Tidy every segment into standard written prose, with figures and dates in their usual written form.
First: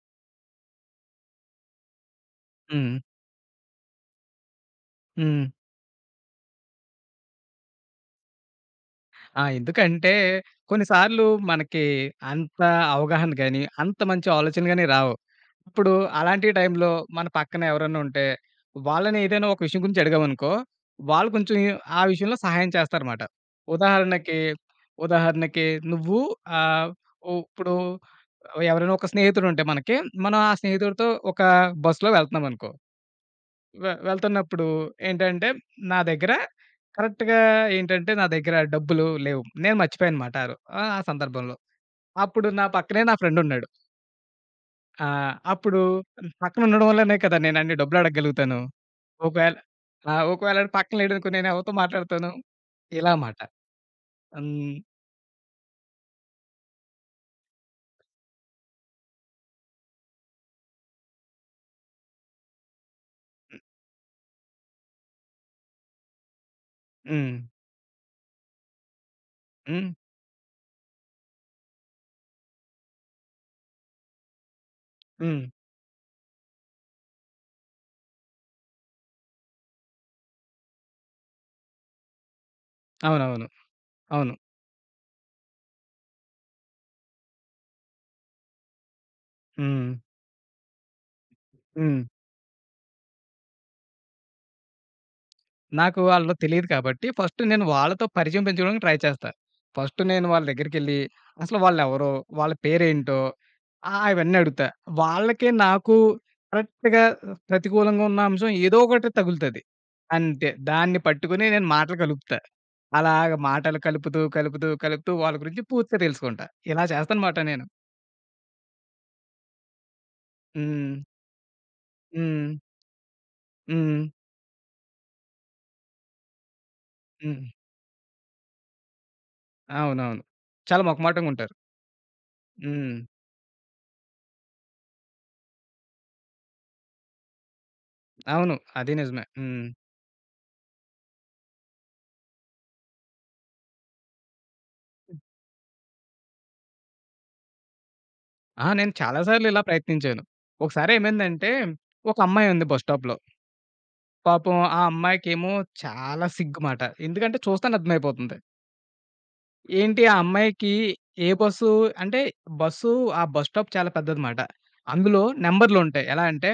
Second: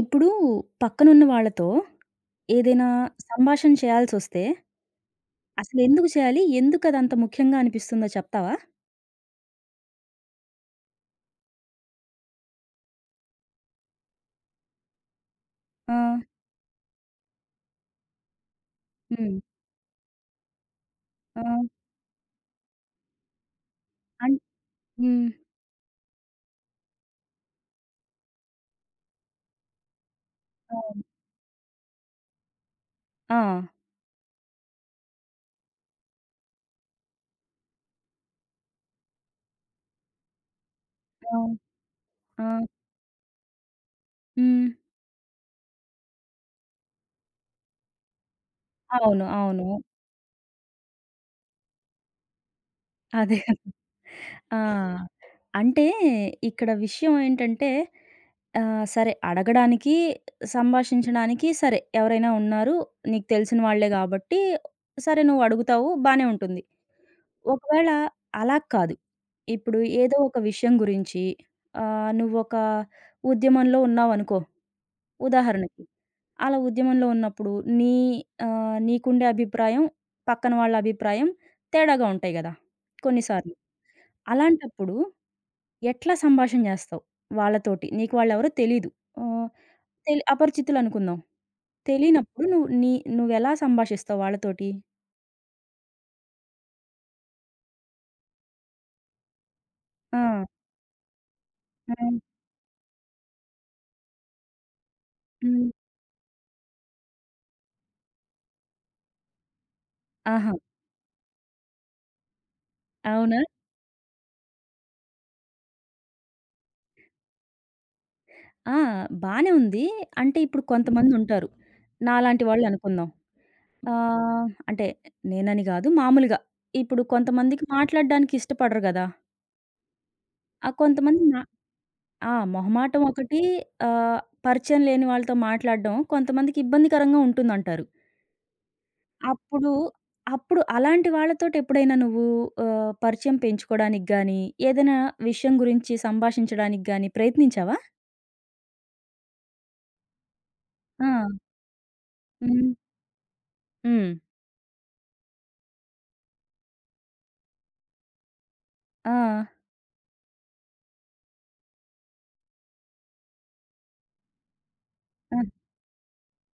ఇప్పుడు పక్కనున్న వాళ్ళతో ఏదైనా హ్మ్. సంభాషణ చేయాల్సొస్తే, హ్మ్. అసలెందుకు చేయాలి? ఎందుకదంత ముఖ్యంగా అనిపిస్తుందో చెప్తావా? ఆ! ఎందుకంటే కొన్ని సార్లు మనకి అంత అవగాహన గాని, అంత మంచి ఆలోచన గాని రావు. ఇప్పుడు ఆ! అలాంటి టైంలో మన పక్కన ఎవరైనా ఉంటే, వాళ్ళని హ్మ్. ఏదైనా ఒక విషయం గురించి అడిగామనుకో, వాళ్ళు ఆ! కొంచెం ఆ విషయంలో సహాయం చేస్తారమాట. అన్ ఉదాహరణకి, హ్మ్. ఉదాహరణకి, నువ్వు ఆహ్, ఉ ఇప్పుడు ఎవరైనా ఒక స్నేహితుడు ఉంటే మనకి, మనం ఆ అవును. స్నేహితుడితో ఒక బస్సులో వెళ్తున్నామనుకో. ఆ! వెళ్తున్నప్పుడు ఏంటంటే, నా దగ్గర కరెక్ట్‌గా ఏంటంటే, నా దగ్గర డబ్బులు లేవు. నేను మర్చిపోయాను మాట ఆ రో ఆహ్, ఆ ఆ! సందర్భంలో. ఆ! అప్పుడు నా పక్కనే నా ఫ్రెండున్నాడు. హ్మ్. అప్పుడు పక్కన ఉండడం వల్లనే కదా నేను అన్ని డబ్బులు అడగగలుగుతాను. అవును. ఒకవేళ అవును. ఆ! ఒకవేళ ఆడు పక్కన లేడనుకో, నేను ఎవరితో మాట్లాడతాను? ఇలా అదే మాట. కదా! ఆ! హ్మ్. అంటే ఇక్కడ విషయం ఏంటంటే సరే అడగడానికి, సంభాషించడానికి సరే ఎవరైనా ఉన్నారు. నీకు తెలిసిన వాళ్ళే గాబట్టి సరే నువ్వడుగుతావు బానే ఉంటుంది. హ్మ్. ఒకవేళ అలా కాదు. ఇప్పుడు హ్మ్. ఏదో ఒక విషయం గురించి నువ్వొక ఉద్యమంలో ఉన్నావనుకో. హ్మ్. ఉదాహరణకి. అలా ఉద్యమంలో ఉన్నప్పుడు నీ నీకుండే అభిప్రాయం, పక్కన వాళ్ళ అభిప్రాయం తేడాగా ఉంటాయి గదా! అవునవును. కొన్నిసార్లు. అవును. అలాంటప్పుడు ఎట్లా సంభాషణ జేస్తావు వాళ్ళతోటి? నీకు వాళ్ళెవరో తెలీదు. ఆహ్, హ్మ్. అపరిచితులనుకుందాం. హ్మ్. తెలియనప్పుడు నువ్వు నీ నువ్వెలా సంభాషిస్తావు వాళ్ళతోటి? నాకు వాళ్ళలో తెలీదు కాబట్టి ఫస్ట్ నేను వాళ్ళతో పరిచయం పెంచుకోవడానికి ట్రై చేస్తా. ఫస్ట్ ఆ! నేను వాళ్ళ దగ్గరికెళ్ళి అసలు వాళ్ళెవరో? హ్మ్. వాళ్ళ పేరేంటో? అవన్నీ అడుగుతా. వాళ్ళకే హ్మ్. నాకు కరెక్ట్‌గా ప్రతికూలంగా ఉన్న అంశం ఏదో ఒకటి తగులుతది. అంతే. ఆహా! దాన్ని పట్టుకొని నేను మాటలు కలుపుతా. అలాగ అవునా? మాటలు కలుపుతూ, కలుపుతూ, కలుపుతూ వాళ్ళ గురించి పూర్తిగా తెలుసుకుంటా. ఇలా చేస్తానమాట నేను. ఆ! బానే ఉంది. అంటే ఇప్పుడు హ్మ్. కొంతమందుంటారు. నాలాంటి హ్మ్. వాళ్ళనుకుందాం. హ్మ్. అంటే నేనని గాదు మామూలుగా. ఇప్పుడు హ్మ్. కొంతమందికి మాట్లాడడానికి ఇష్టపడరు గదా! అవునవును. ఆ చాలా కొంతమంది నా మొహమాటంగుంటారు. ఆ! హ్మ్. మొహమాటం ఒకటి ఆహ్, పరిచయం లేని వాళ్ళతో మాట్లాడడం కొంతమందికి ఇబ్బందికరంగా ఉంటుందంటారు. అవును. అది నిజమే. హ్మ్. అప్పుడు, అప్పుడు అలాంటి వాళ్ళతోటెప్పుడైనా నువ్వు పరిచయం పెంచుకోడానికి గానీ, ఏదైనా విషయం గురించి సంభాషించడానికి గానీ ప్రయత్నించావా? ఆ! నేను చాలా సార్లు ఇలా ప్రయత్నించాను. ఆ! ఒకసారేమైందంటే, ఒక అమ్మాయి ఉంది హ్మ్. బస్ స్టాప్‌లో. హ్మ్. పాపం ఆ అమ్మాయికేమో చాలా సిగ్గుమాట. ఎందుకంటే చూస్తేనే అర్థమైపోతుంది. ఆ! ఏంటి ఆ అమ్మాయికి ఏ బస్సు అంటే బస్సు ఆ బస్ స్టాప్ చాలా పెద్దదిమాట. అందులో ఆ! నంబర్‌లుంటాయి. ఎలా అంటే,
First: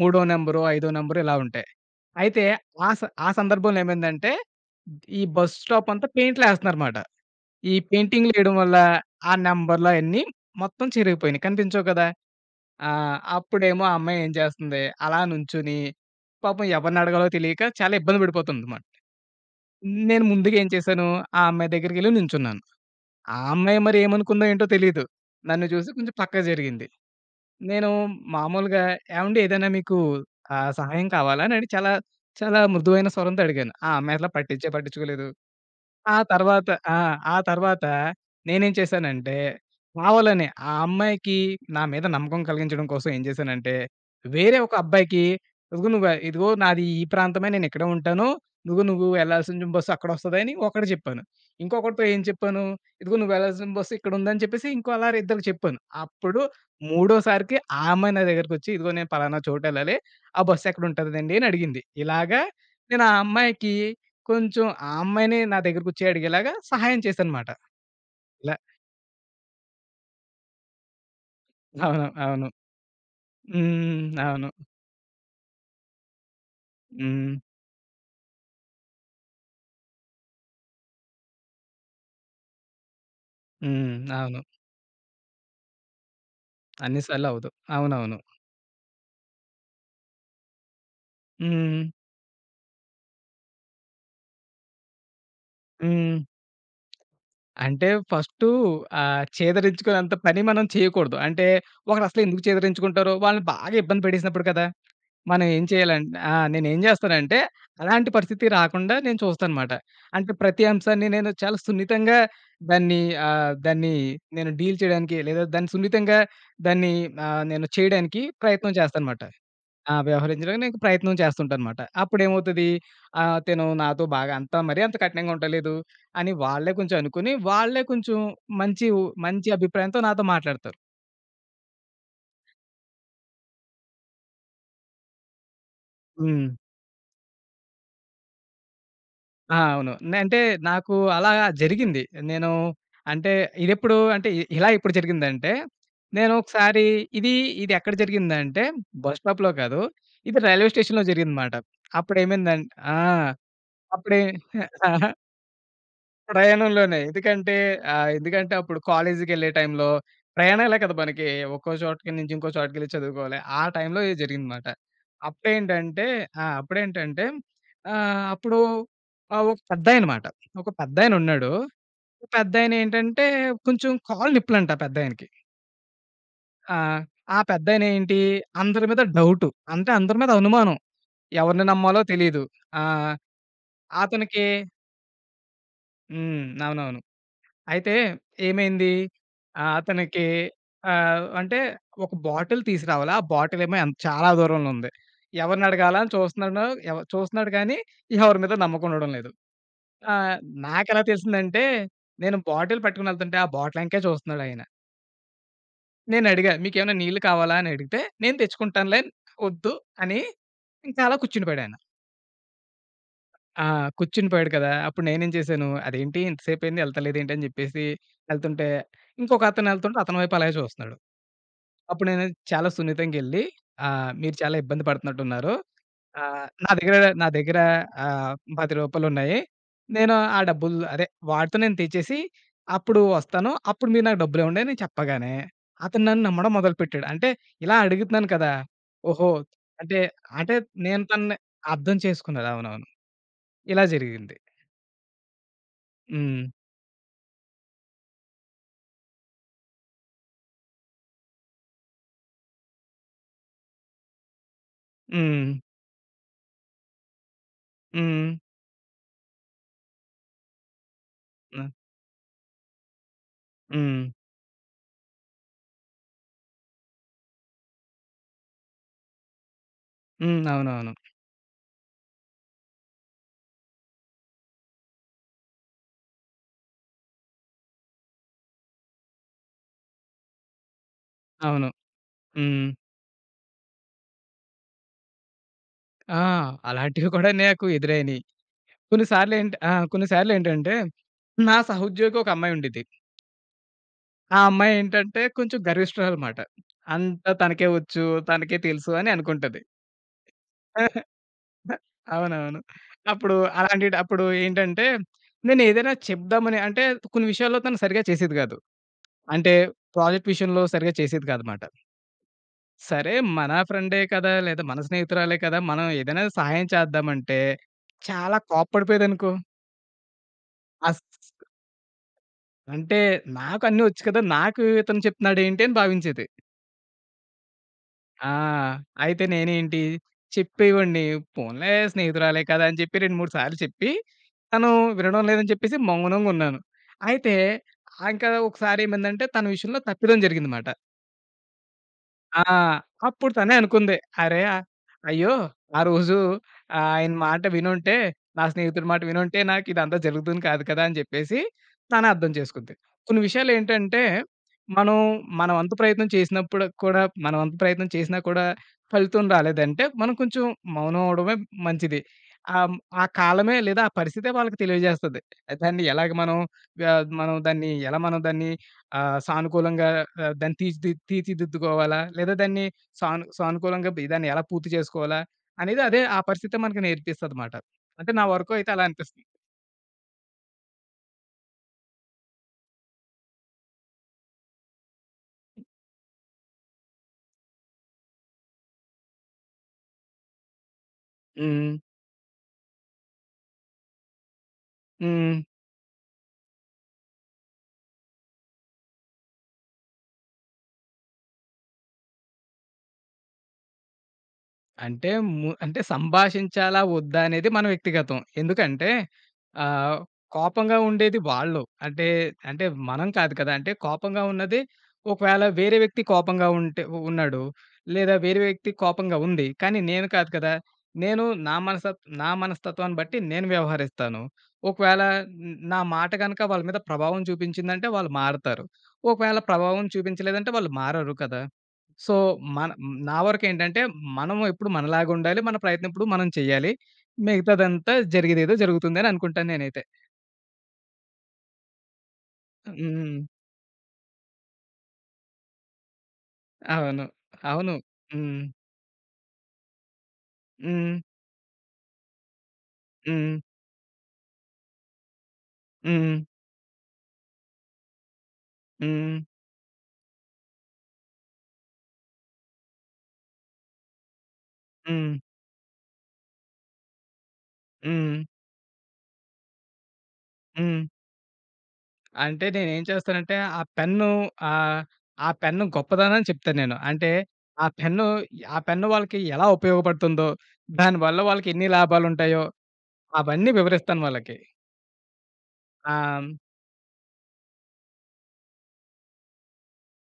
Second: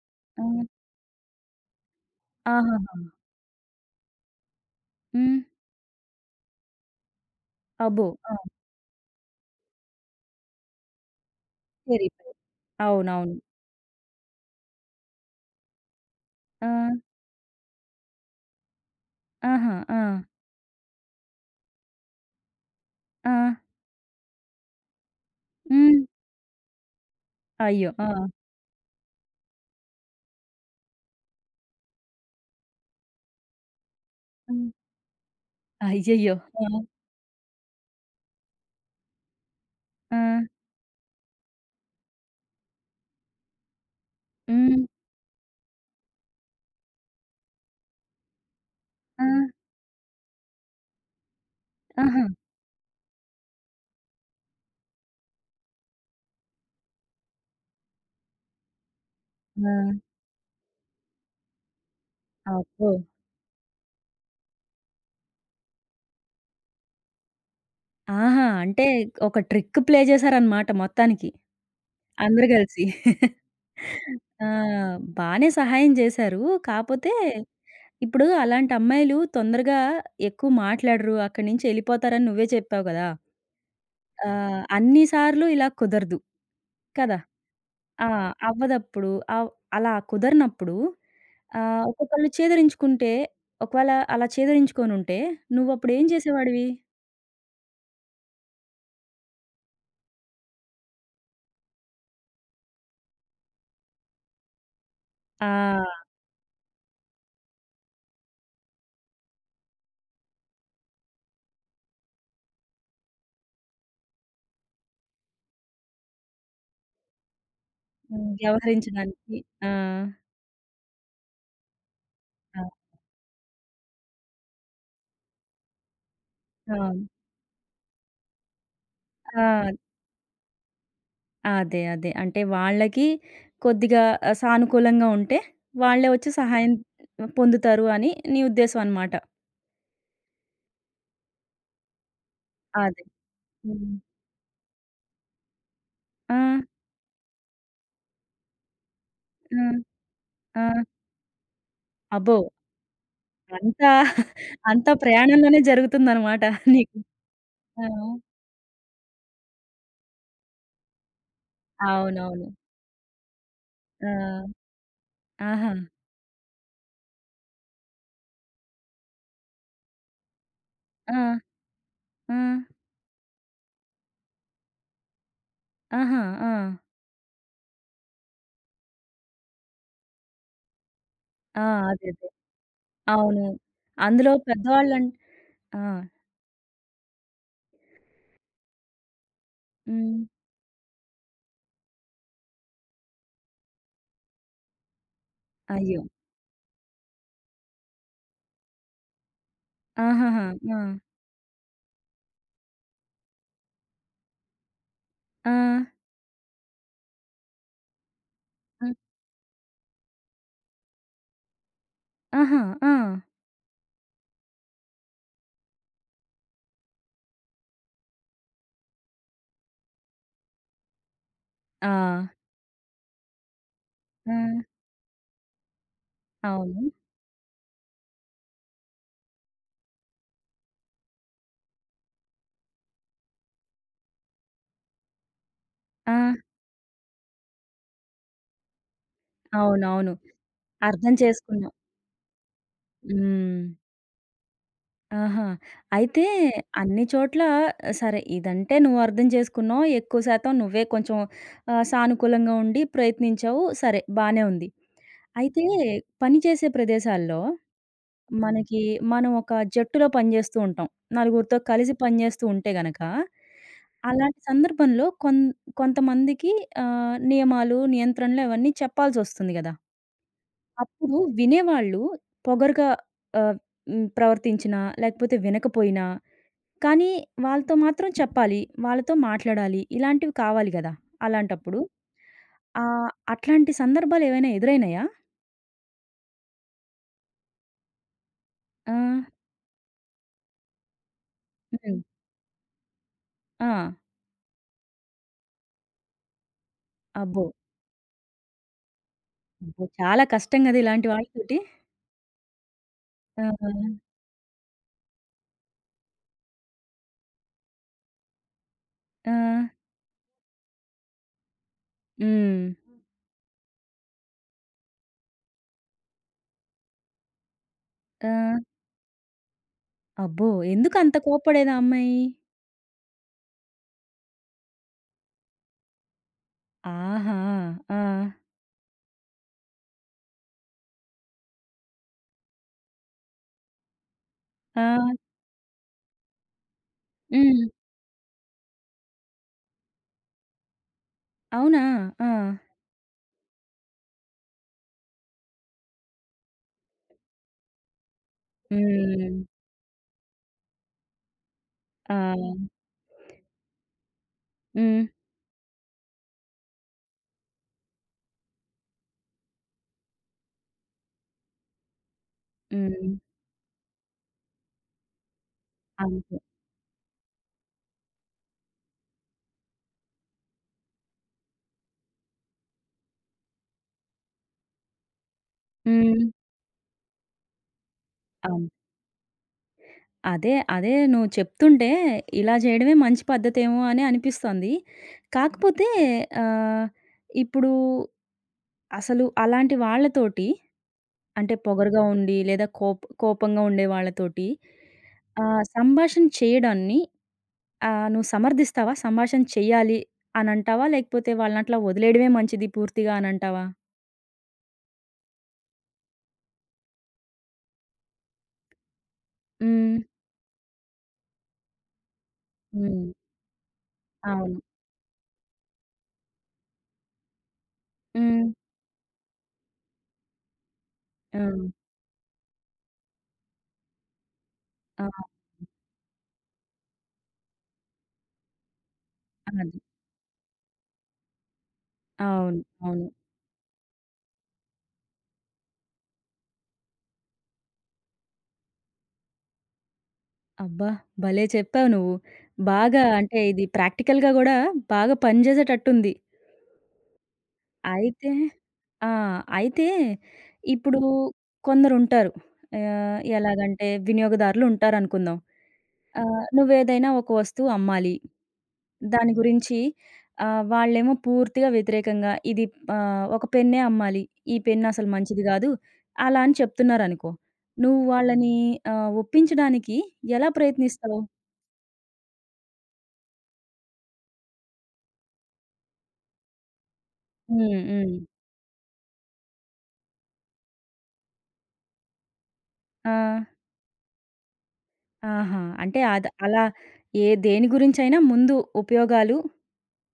మూడో ఆ! నంబరు, ఐదో నంబరు ఇలా ఉంటాయి. అయితే ఆ ఆహాహా! స ఆ సందర్భంలో ఏమైందంటే, ఈ హ్మ్. బస్ స్టాప్ అంతా పెయింట్‌లేస్తన్నారమాట. ఈ అబ్బో! ఆ! పెయింటింగ్‌లేయడం వల్ల ఆ నంబర్‌లు అయన్నీ మొత్తం చిరిగిపోయినాయి. కనిపించవు కదా! చెరిగిపోయాయి. ఆ! అవునవును. అప్పుడేమో ఆ అమ్మాయి ఏం చేస్తుంది, అలా నుంచొని పాపం ఆ! ఎవరిని అడగాలో తెలియక చాలా ఇబ్బంది పడిపోతుందన్నమాట. ఆహా! ఆ! నేను ముందుగా ఏం చేశాను, ఆ అమ్మాయి దగ్గరికెళ్లి నించున్నాను. ఆ! ఆ అమ్మాయి మరి ఏమనుకుందో ఏంటో తెలీదు. నన్ను చూసి హ్మ్. కొంచెం పక్కకి జరిగింది. నేను అయ్యో! ఆ! మామూలుగా, "ఏవండీ, ఏదైనా మీకు సహాయం కావాలా?" అని చాలా చాలా మృదువైన స్వరంతో అడిగాను. ఆ అమ్మాయి అసల పట్టించే హ్మ్. పట్టించుకోలేదు. ఆ అయ్యయ్యో! ఆ! తర్వాత ఆ! ఆ తర్వాత నేనేం చేశానంటే, ఆ! కావాలని ఆ అమ్మాయికి నా మీద నమ్మకం కలిగించడం కోసం ఏం చేశానంటే, వేరే ఒక హ్మ్. అబ్బాయికి, " ఇదిగో నాది ఈ ప్రాంతమే, నేనిక్కడే ఉంటాను. ఇదిగో నువ్వు ఆ! వెళ్ళాల్సిన బస్సు అక్కడొస్తదని" ఒకడికి చెప్పాను. ఇంకొకడితో ఏం ఆహా! చెప్పాను, "ఇదిగో నువ్వు వెళ్ళాల్సిన బస్సు ఇక్కడుందని" చెప్పేసి ఇంకో అలా ఇద్దరికి చెప్పాను. అప్పుడు మూడోసారికి ఆ అమ్మాయి నా దగ్గరికొచ్చి, "ఇదిగో నేను పలానా చోటెళ్ళాలి. ఆ! ఆ బస్సు ఎక్కడుంటదండి?" అని అడిగింది. ఇలాగా అబ్బో! నేను ఆ అమ్మాయికి కొంచెం, ఆ అమ్మాయిని నా దగ్గరకొచ్చి అడిగేలాగా సహాయం చేశానమాట. ఆహా! ఇలా. అంటే ఒక ట్రిక్ ప్లే చేశారన్నమాట మొత్తానికి. అవును. అందరూ అవును. కలిసి. హ్మ్. ఆ! అవును. బానే సహాయం చేశారు. కాపోతే హ్మ్. ఇప్పుడు అలాంటి అమ్మాయిలు తొందరగా ఎక్కువ మాట్లాడరు. అక్కడి నుంచి ఎళ్ళిపోతారని నువ్వే చెప్పావు కదా! హ్మ్. అవును. అన్ని సార్లు ఇలా కుదరదు అన్ని కదా! సార్లు అవ్వదు. ఆ! అవునవును. అవ్వదప్పుడు ఆవ్ అలా కుదరనప్పుడు హ్మ్. ఒక్కొక్కళ్ళు చేదరించుకుంటే ఒకవేళ అలా చేదరించుకొనుంటే నువ్వప్పుడేం హ్మ్. చేసేవాడివి? అంటే ఫస్టు, చేదరించుకునేంత పని మనం చేయకూడదు. అంటే ఒకరసలు ఎందుకు చేదరించుకుంటారో? వాళ్ళని బాగా ఇబ్బంది పెట్టేసినప్పుడు కదా! మనం ఏం ఆ! చేయాలంటే, ఆ! నేనేం జేస్తానంటే, అలాంటి పరిస్థితి రాకుండా నేను చూస్తానమాట. అంటే ప్రతి అంశాన్ని నేను చాలా సున్నితంగా దాన్ని దాన్ని నేను డీల్ చేయడానికి, లేదా దాన్ని సున్నితంగా దాన్ని నేను చేయడానికి హ్మ్. ప్రయత్నం చేస్తానమాట. వ్యవహరించడానికి. ఆ! ఆ! వ్యవహరించడానికి నేను ప్రయత్నం చేస్తుంటానమాట. ఆ! అప్పుడేమవుతది, "తిను నాతో బాగా అంత మరీ అంత కఠినంగా ఉండలేదు" అని వాళ్ళే కొంచెం అవును. అనుకుని, వాళ్ళే కొంచెం మంచి, మంచి ఆ! అభిప్రాయంతో నాతో మాట్లాడతారు. అదే. అదే. అంటే వాళ్ళకి కొద్దిగా సానుకూలంగా ఉంటే వాళ్ళే వచ్చి హ్మ్. సహాయం పొందుతారు అని నీ ఉద్దేశం అనమాట. ఆ! అవును. అంటే నాకు అలా జరిగింది. నేను, అదే. అంటే, హ్మ్. ఇదెప్పుడు అంటే ఇ ఇలా ఎప్పుడు జరిగిందంటే, నేను ఆ! ఒకసారి ఇది ఇది ఎక్కడ జరిగిందంటే, బస్ స్టాప్‌లో ఆ! కాదు. ఇది రైల్వే ఆ! స్టేషన్‌లో జరిగిందన్నమాట. అబ్బో! అప్పుడేమైందంటే, ఆ! అంతా అప్పుడే అంతా ప్రయాణంలోనే జరుగుతుందనమాట నీకు. ప్రయాణంలోనే. ఎందుకంటే ఆ! అప్పుడు కాలేజీకెళ్ళే టైంలో ప్రయాణాలే కదా! మనకి ఒక్కో చోటకి నుంచి అవునవును. ఇంకో చోటకెళ్ళి చదువుకోవాలి. ఆ టైంలో ఇది ఆ! జరిగిందన్నమాట. ఆహా! అప్పుడేంటంటే ఆ! అప్పుడేంటంటే అప్పుడు ఒక పెద్దాయనమాట. ఒక ఆ! పెద్దాయనున్నాడు. ఆ! పెద్దాయనేంటంటే కొంచెం కాళ్ళు నిప్పులంట ఆ పెద్దాయనకి. ఆహా! ఆ! ఆ! ఆ పెద్దాయనేంటి, అందరి మీద డౌటు. అంటే అందరి మీద అనుమానం. ఆ! ఎవరిని నమ్మాలో అదే. అదే. తెలీదు. ఆ! అవును. అందులో అతనికి. పెద్దవాళ్ళం ఆ! హ్మ్. అవునవును. అయితే ఏమైంది? ఆహ్, హ్మ్. అతనికి అంటే ఒక బాటిల్ తీసురావాలి. ఆ బాటిల్ ఏమో ఎన్ చాలా దూరంలో ఉంది. ఎవరినడగాలా అయ్యో! అని చూస్తున్నాడు. చూస్తున్నాడు కానీ, ఎవరి మీద నమ్మకం ఉండడం లేదు. ఆహ్, ఆహాహా! ఆ! నాకెలా తెలిసిందంటే, నేను బాటిల్ పట్టుకొని ఎళ్తుంటే, ఆ బాటిల్ ఎనకే చూస్తున్నాడాయన. ఆ! నేనడిగా, "మీకేమైనా నీళ్ళు కావాలా?" అని అడిగితే, "నేను ఆ! తెచ్చుకుంటానులే, వద్దు" అని ఇంకా అలా కూర్చుండిపోయాడాయన. ఆహా! ఆ! ఆ! కూర్చునిపోయాడు కదా! అప్పుడు నేనేం చేశాను, అదేంటి ఇంతసేపయింది ఎళ్తలేదేంటి అని చెప్పేసి ఎళ్తుంటే, ఇంకొక అతను ఎళ్తుంటే అతని వైపు అలాగే చూస్తున్నాడు. ఆ! అప్పుడు నేను చాలా సున్నితంగెళ్ళి, ఆ! "మీరు చాలా ఇబ్బంది పడుతున్నట్టున్నారు. ఆహ్, నా అవును. దగ్గర నా దగ్గర ఆహ్, రూ. 10 నేను ఆ డబ్బులు అదే వాడితో నేను తెచ్చేసి అప్పుడు వస్తాను. అప్పుడు మీరు నాకు డబ్బులివ్వండి" అని చెప్పగానే, అతను ఆ! నన్ను నమ్మడం మొదలుపెట్టాడు. అంటే ఇలా అడుగుతున్నాను కదా! ఓహో! అంటే అవునవును. అంటే నేను అర్థం తనని చేసుకున్నాం. అర్థం చేసుకున్నాను. అవునవును. హ్మ్. ఇలా జరిగింది. ఆహా! అయితే హ్మ్. అన్ని చోట్ల సరే ఇదంటే నువ్వు అర్థం చేసుకున్నావు. ఎక్కువ శాతం నువ్వే కొంచెం సానుకూలంగా ఉండి ప్రయత్నించావు. సరే బానే ఉంది. హ్మ్. అయితే పని చేసే ప్రదేశాల్లో హ్మ్. మనకి మనం ఒక జట్టులో పనిచేస్తూ ఉంటాం. నలుగురితో ఆ! కలిసి పనిచేస్తూ ఉంటే గనక, హ్మ్. అలాంటి సందర్భంలో కొంతమందికి నియమాలు, నియంత్రణలు అవన్నీ చెప్పాల్సొస్తుంది గదా! హ్మ్. అవునవును. అప్పుడు వినేవాళ్ళు పొగరుగా ఆహ్, ప్రవర్తించినా లేకపోతే వినకపోయినా కానీ వాళ్ళతో మాత్రం చెప్పాలి. వాళ్ళతో మాట్లాడాలి. ఇలాంటివి కావాలి గదా! అవును. అలాంటప్పుడు. హ్మ్. అట్లాంటి సందర్భాలేవైనా ఎదురైనాయా? ఆ! అలాంటివి కూడా నాకు ఎదురైనియి. ఆ! కొన్ని సార్లేంటి ఆ! కొన్ని సార్లేంటంటే, నా హ్మ్. సహోద్యోగి ఒక అమ్మాయి ఉండిద్ది. ఆ! ఆ అమ్మాయి ఏంటంటే కొంచెం గర్విష్టురాలమాట. అంతా అబ్బో! తనకే వచ్చు, తనకే తెలుసు అని అనుకుంటది. అబ్బో! చాలా కష్టం గదా! ఇలాంటి వాళ్ళతోటి. అవునవును. ఆ! అప్పుడు ఏంటంటే, నేనేదైనా చెప్దామని అంటే, కొన్ని విషయాల్లో తను సరిగ్గా చేసేది కాదు. ఆ! అంటే ప్రాజెక్ట్ విషయంలో సరిగ్గా చేసేది కాదన్నమాట. హ్మ్. సరే, మన ఫ్రెండే కదా! లేదా మన స్నేహితురాలే కదా! మనం ఏదైనా సహాయం చేద్దామంటే, ఆ! చాలా కోప్పడిపోయేదనుకో. అబ్బో! అస్ ఎందుకంత కోప్పడేదా అమ్మాయి? అంటే, "నాకు అన్నీ ఒచ్చు కదా! నాకు ఇతను చెప్తున్నాడేంటి?" అని భావించేది. ఆహా! ఆ! ఆ! అయితే నేనేంటి చెప్పేవాడిని. పోన్లే, స్నేహితురాలే కదా! అని చెప్పి, 2, 3 సార్లు చెప్పి, తను ఆ! వినడం లేదని చెప్పేసి మౌనంగున్నాను. అయితే హ్మ్. ఇంకా ఒకసారేమైందంటే, తన విషయంలో తప్పిదం జరిగింది మాట. అవునా? ఆ! ఆ! అప్పుడు తనే అనుకుంది. అరే! అయ్యో! ఆ రోజు ఆయన మాట వినుంటే, నా స్నేహితుడి మాట హ్మ్. వినుంటే నాకిదంతా జరుగుతుంది కాదు కదా! అని చెప్పేసి తనే ఆ! అర్థం చేసుకుంది. కొన్ని విషయాలేంటంటే, మనం హ్మ్. మన వంతు ప్రయత్నం చేసినా కూడా ఫలితం రాలేదంటే, మనం కొంచెం మౌనం అవ్వడమే మంచిది. ఆ హ్మ్. కాలమే లేదా ఆ పరిస్థితే వాళ్ళకి తెలియజేస్తది. దాన్ని ఎలాగ అంతే. మనం ఆహ్, మనం దాన్ని ఎలా, మనం దాన్ని ఆ! సానుకూలంగా దాన్ని తీర్చిదిద్దుకోవాలా? లేదా దాన్ని సానుకూలంగా దాన్ని ఎలా పూర్తి చేసుకోవాలా? అనేది అదే, ఆ హ్మ్. పరిస్థితే మనకి నేర్పిస్తదమాట. అంటే నా వరకు అవును. అయితే అలా అనిపిస్తుంది. అదే. అదే నువ్వు చెప్తుంటే ఇలా చేయడమే మంచి పద్ధతేమో అని అనిపిస్తోంది. కాకపోతే ఆహ్, ఇప్పుడు అసలు అలాంటి వాళ్ళతోటి అంటే హ్మ్. పొగరుగా ఉండి లేదా కోపంగా ఉండే వాళ్ళతోటి హ్మ్. సంభాషణ చేయడాన్ని నువ్వు సమర్థిస్తావా? సంభాషణ చేయాలి అనంటావా? లేకపోతే వాళ్ళనట్లా వదిలేయడమే మంచిది పూర్తిగా అనంటావా? అంటే అంటే సంభాషించాలా? వద్దా? అనేది మన వ్యక్తిగతం. ఎందుకంటే హ్మ్. ఆహ్, కోపంగా ఉండేది వాళ్ళు. అంటే, అంటే హ్మ్. మనం కాదు కదా! అంటే కోపంగా అవును. ఉన్నది, ఒకవేళ వేరే వ్యక్తి కోపంగా ఉంటే ఉన్నాడు. లేదా వేరే హ్మ్. వ్యక్తి కోపంగా ఉంది. కానీ నేను కాదు కదా! నేను ఆ! నా మనస్తత్వాన్ని బట్టి నేను వ్యవహరిస్తాను. ఒకవేళ ఆ! నా మాట గనక వాళ్ళ మీద ప్రభావం చూపించిందంటే వాళ్ళు మారతారు. ఒకవేళ అది. ప్రభావం చూపించలేదంటే వాళ్ళు మారరు కదా! సో, అవును. మన అవును. నా వరకేంటంటే, మనం ఎప్పుడు మనలాగా ఉండాలి. మన ప్రయత్నం ఎప్పుడు మనం చేయాలి. మిగతాదంతా జరిగేదేదో జరుగుతుందని అనుకుంటాను నేనైతే. అబ్బా! భలే చెప్పావు నువ్వు. బాగా హ్మ్. అంటే ఇది ప్రాక్టికల్‌గా గూడా బాగా పనిజేసేటట్టుంది. అవును. అవును. అయితే హ్మ్. ఆ! అయితే హ్మ్. ఇప్పుడు కొందరుంటారు. హ్మ్. ఎలాగంటే వినియోగదారులు ఉంటారనుకుందాం. హ్మ్. నువ్వేదైనా ఒక వస్తువు అమ్మాలి. హ్మ్. దాని గురించి వాళ్ళేమో పూర్తిగా వ్యతిరేకంగా ఇది ఒక పెన్నే అమ్మాలి. ఈ పెన్ అసలు హ్మ్. మంచిది గాదు. అలా అని చెప్తున్నారనుకో. నువ్వు హ్మ్. వాళ్ళని ఒప్పించడానికి ఎలా హ్మ్. ప్రయత్నిస్తావు? అంటే నేనేం చేస్తానంటే, ఆ పెన్ను ఆహ్, గొప్పదనం చెప్తాను నేను. అంటే, ఆ హ్మ్. పెన్ను హ్మ్. ఆ పెన్ను వాళ్ళకి ఎలా ఉపయోగపడుతుందో, దానివల్ల వాళ్ళకి ఎన్ని లాభాలుంటాయో ఆ! అవన్నీ వివరిస్తాను వాళ్ళకి. ఆహా! ఆ! అంటే అది అలా ఏ దేని గురించైనా ముందు ఉపయోగాలు,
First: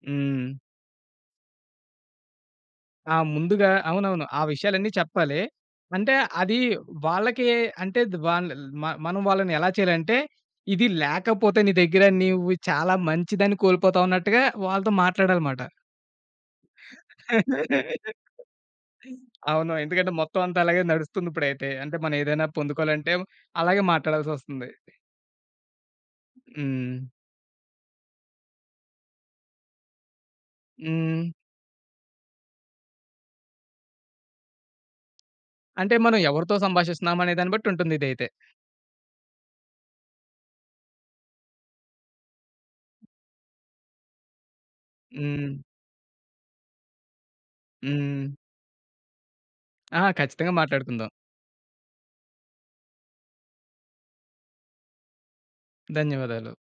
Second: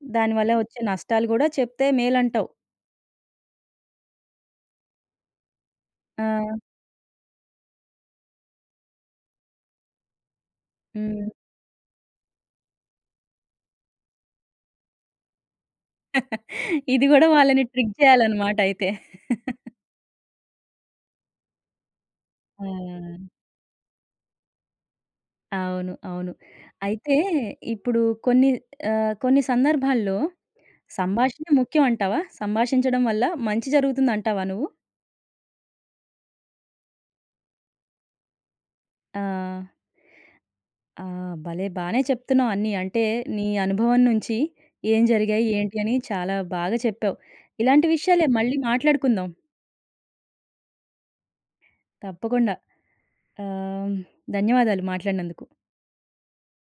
హ్మ్. దానివల్ల వచ్చే నష్టాలు గూడా చెప్తే మేలంటావు. ఆ! ముందుగా అవునవును. ఆ విషయాలన్నీ చెప్పాలి. అంటే అది ఆ! వాళ్ళకి అంటే ద వాళ్ళ మ మనం వాళ్ళని ఎలా చేయాలంటే, ఇది హ్మ్. లేకపోతే నీ దగ్గర నీవు చాలా మంచిదని కోల్పోతావు అన్నట్టుగా వాళ్ళతో మాట్లాడాలమాట. ఇది గూడా వాళ్ళని ట్రిక్ చేయాలన్నమాట అయితే. అవును. ఎందుకంటే మొత్తం అంతా అలాగే నడుస్తుంది ఇప్పుడైతే. అంటే మనం ఏదైనా ఆ! పొందుకోవాలంటే అలాగే మాట్లాడాల్సొస్తుంది. అవును. అవును. హ్మ్. అయితే ఇప్పుడు కొన్ని కొన్ని సందర్భాల్లో హ్మ్. సంభాషణే ముఖ్యం అంటావా? సంభాషించడం వల్ల మంచి జరుగుతుందంటావా నువ్వు? అంటే మనం ఎవరితో సంభాషిస్తున్నాం అనే దాన్ని బట్టి ఉంటుంది ఇదైతే. ఆ! ఆ! భలే బానే చెప్తున్నావు అన్నీ. అంటే నీ అనుభవం నుంచి ఏం జరిగాయి, హ్మ్. ఏంటి అని చాలా బాగా చెప్పావు. ఇలాంటి విషయాలే హ్మ్. మళ్ళీ మాట్లాడుకుందాం ఆ! ఖచ్చితంగా మాట్లాడుకుందాం. తప్పకుండా. ఆహ్, ధన్యవాదాలు మాట్లాడినందుకు. ధన్యవాదాలు.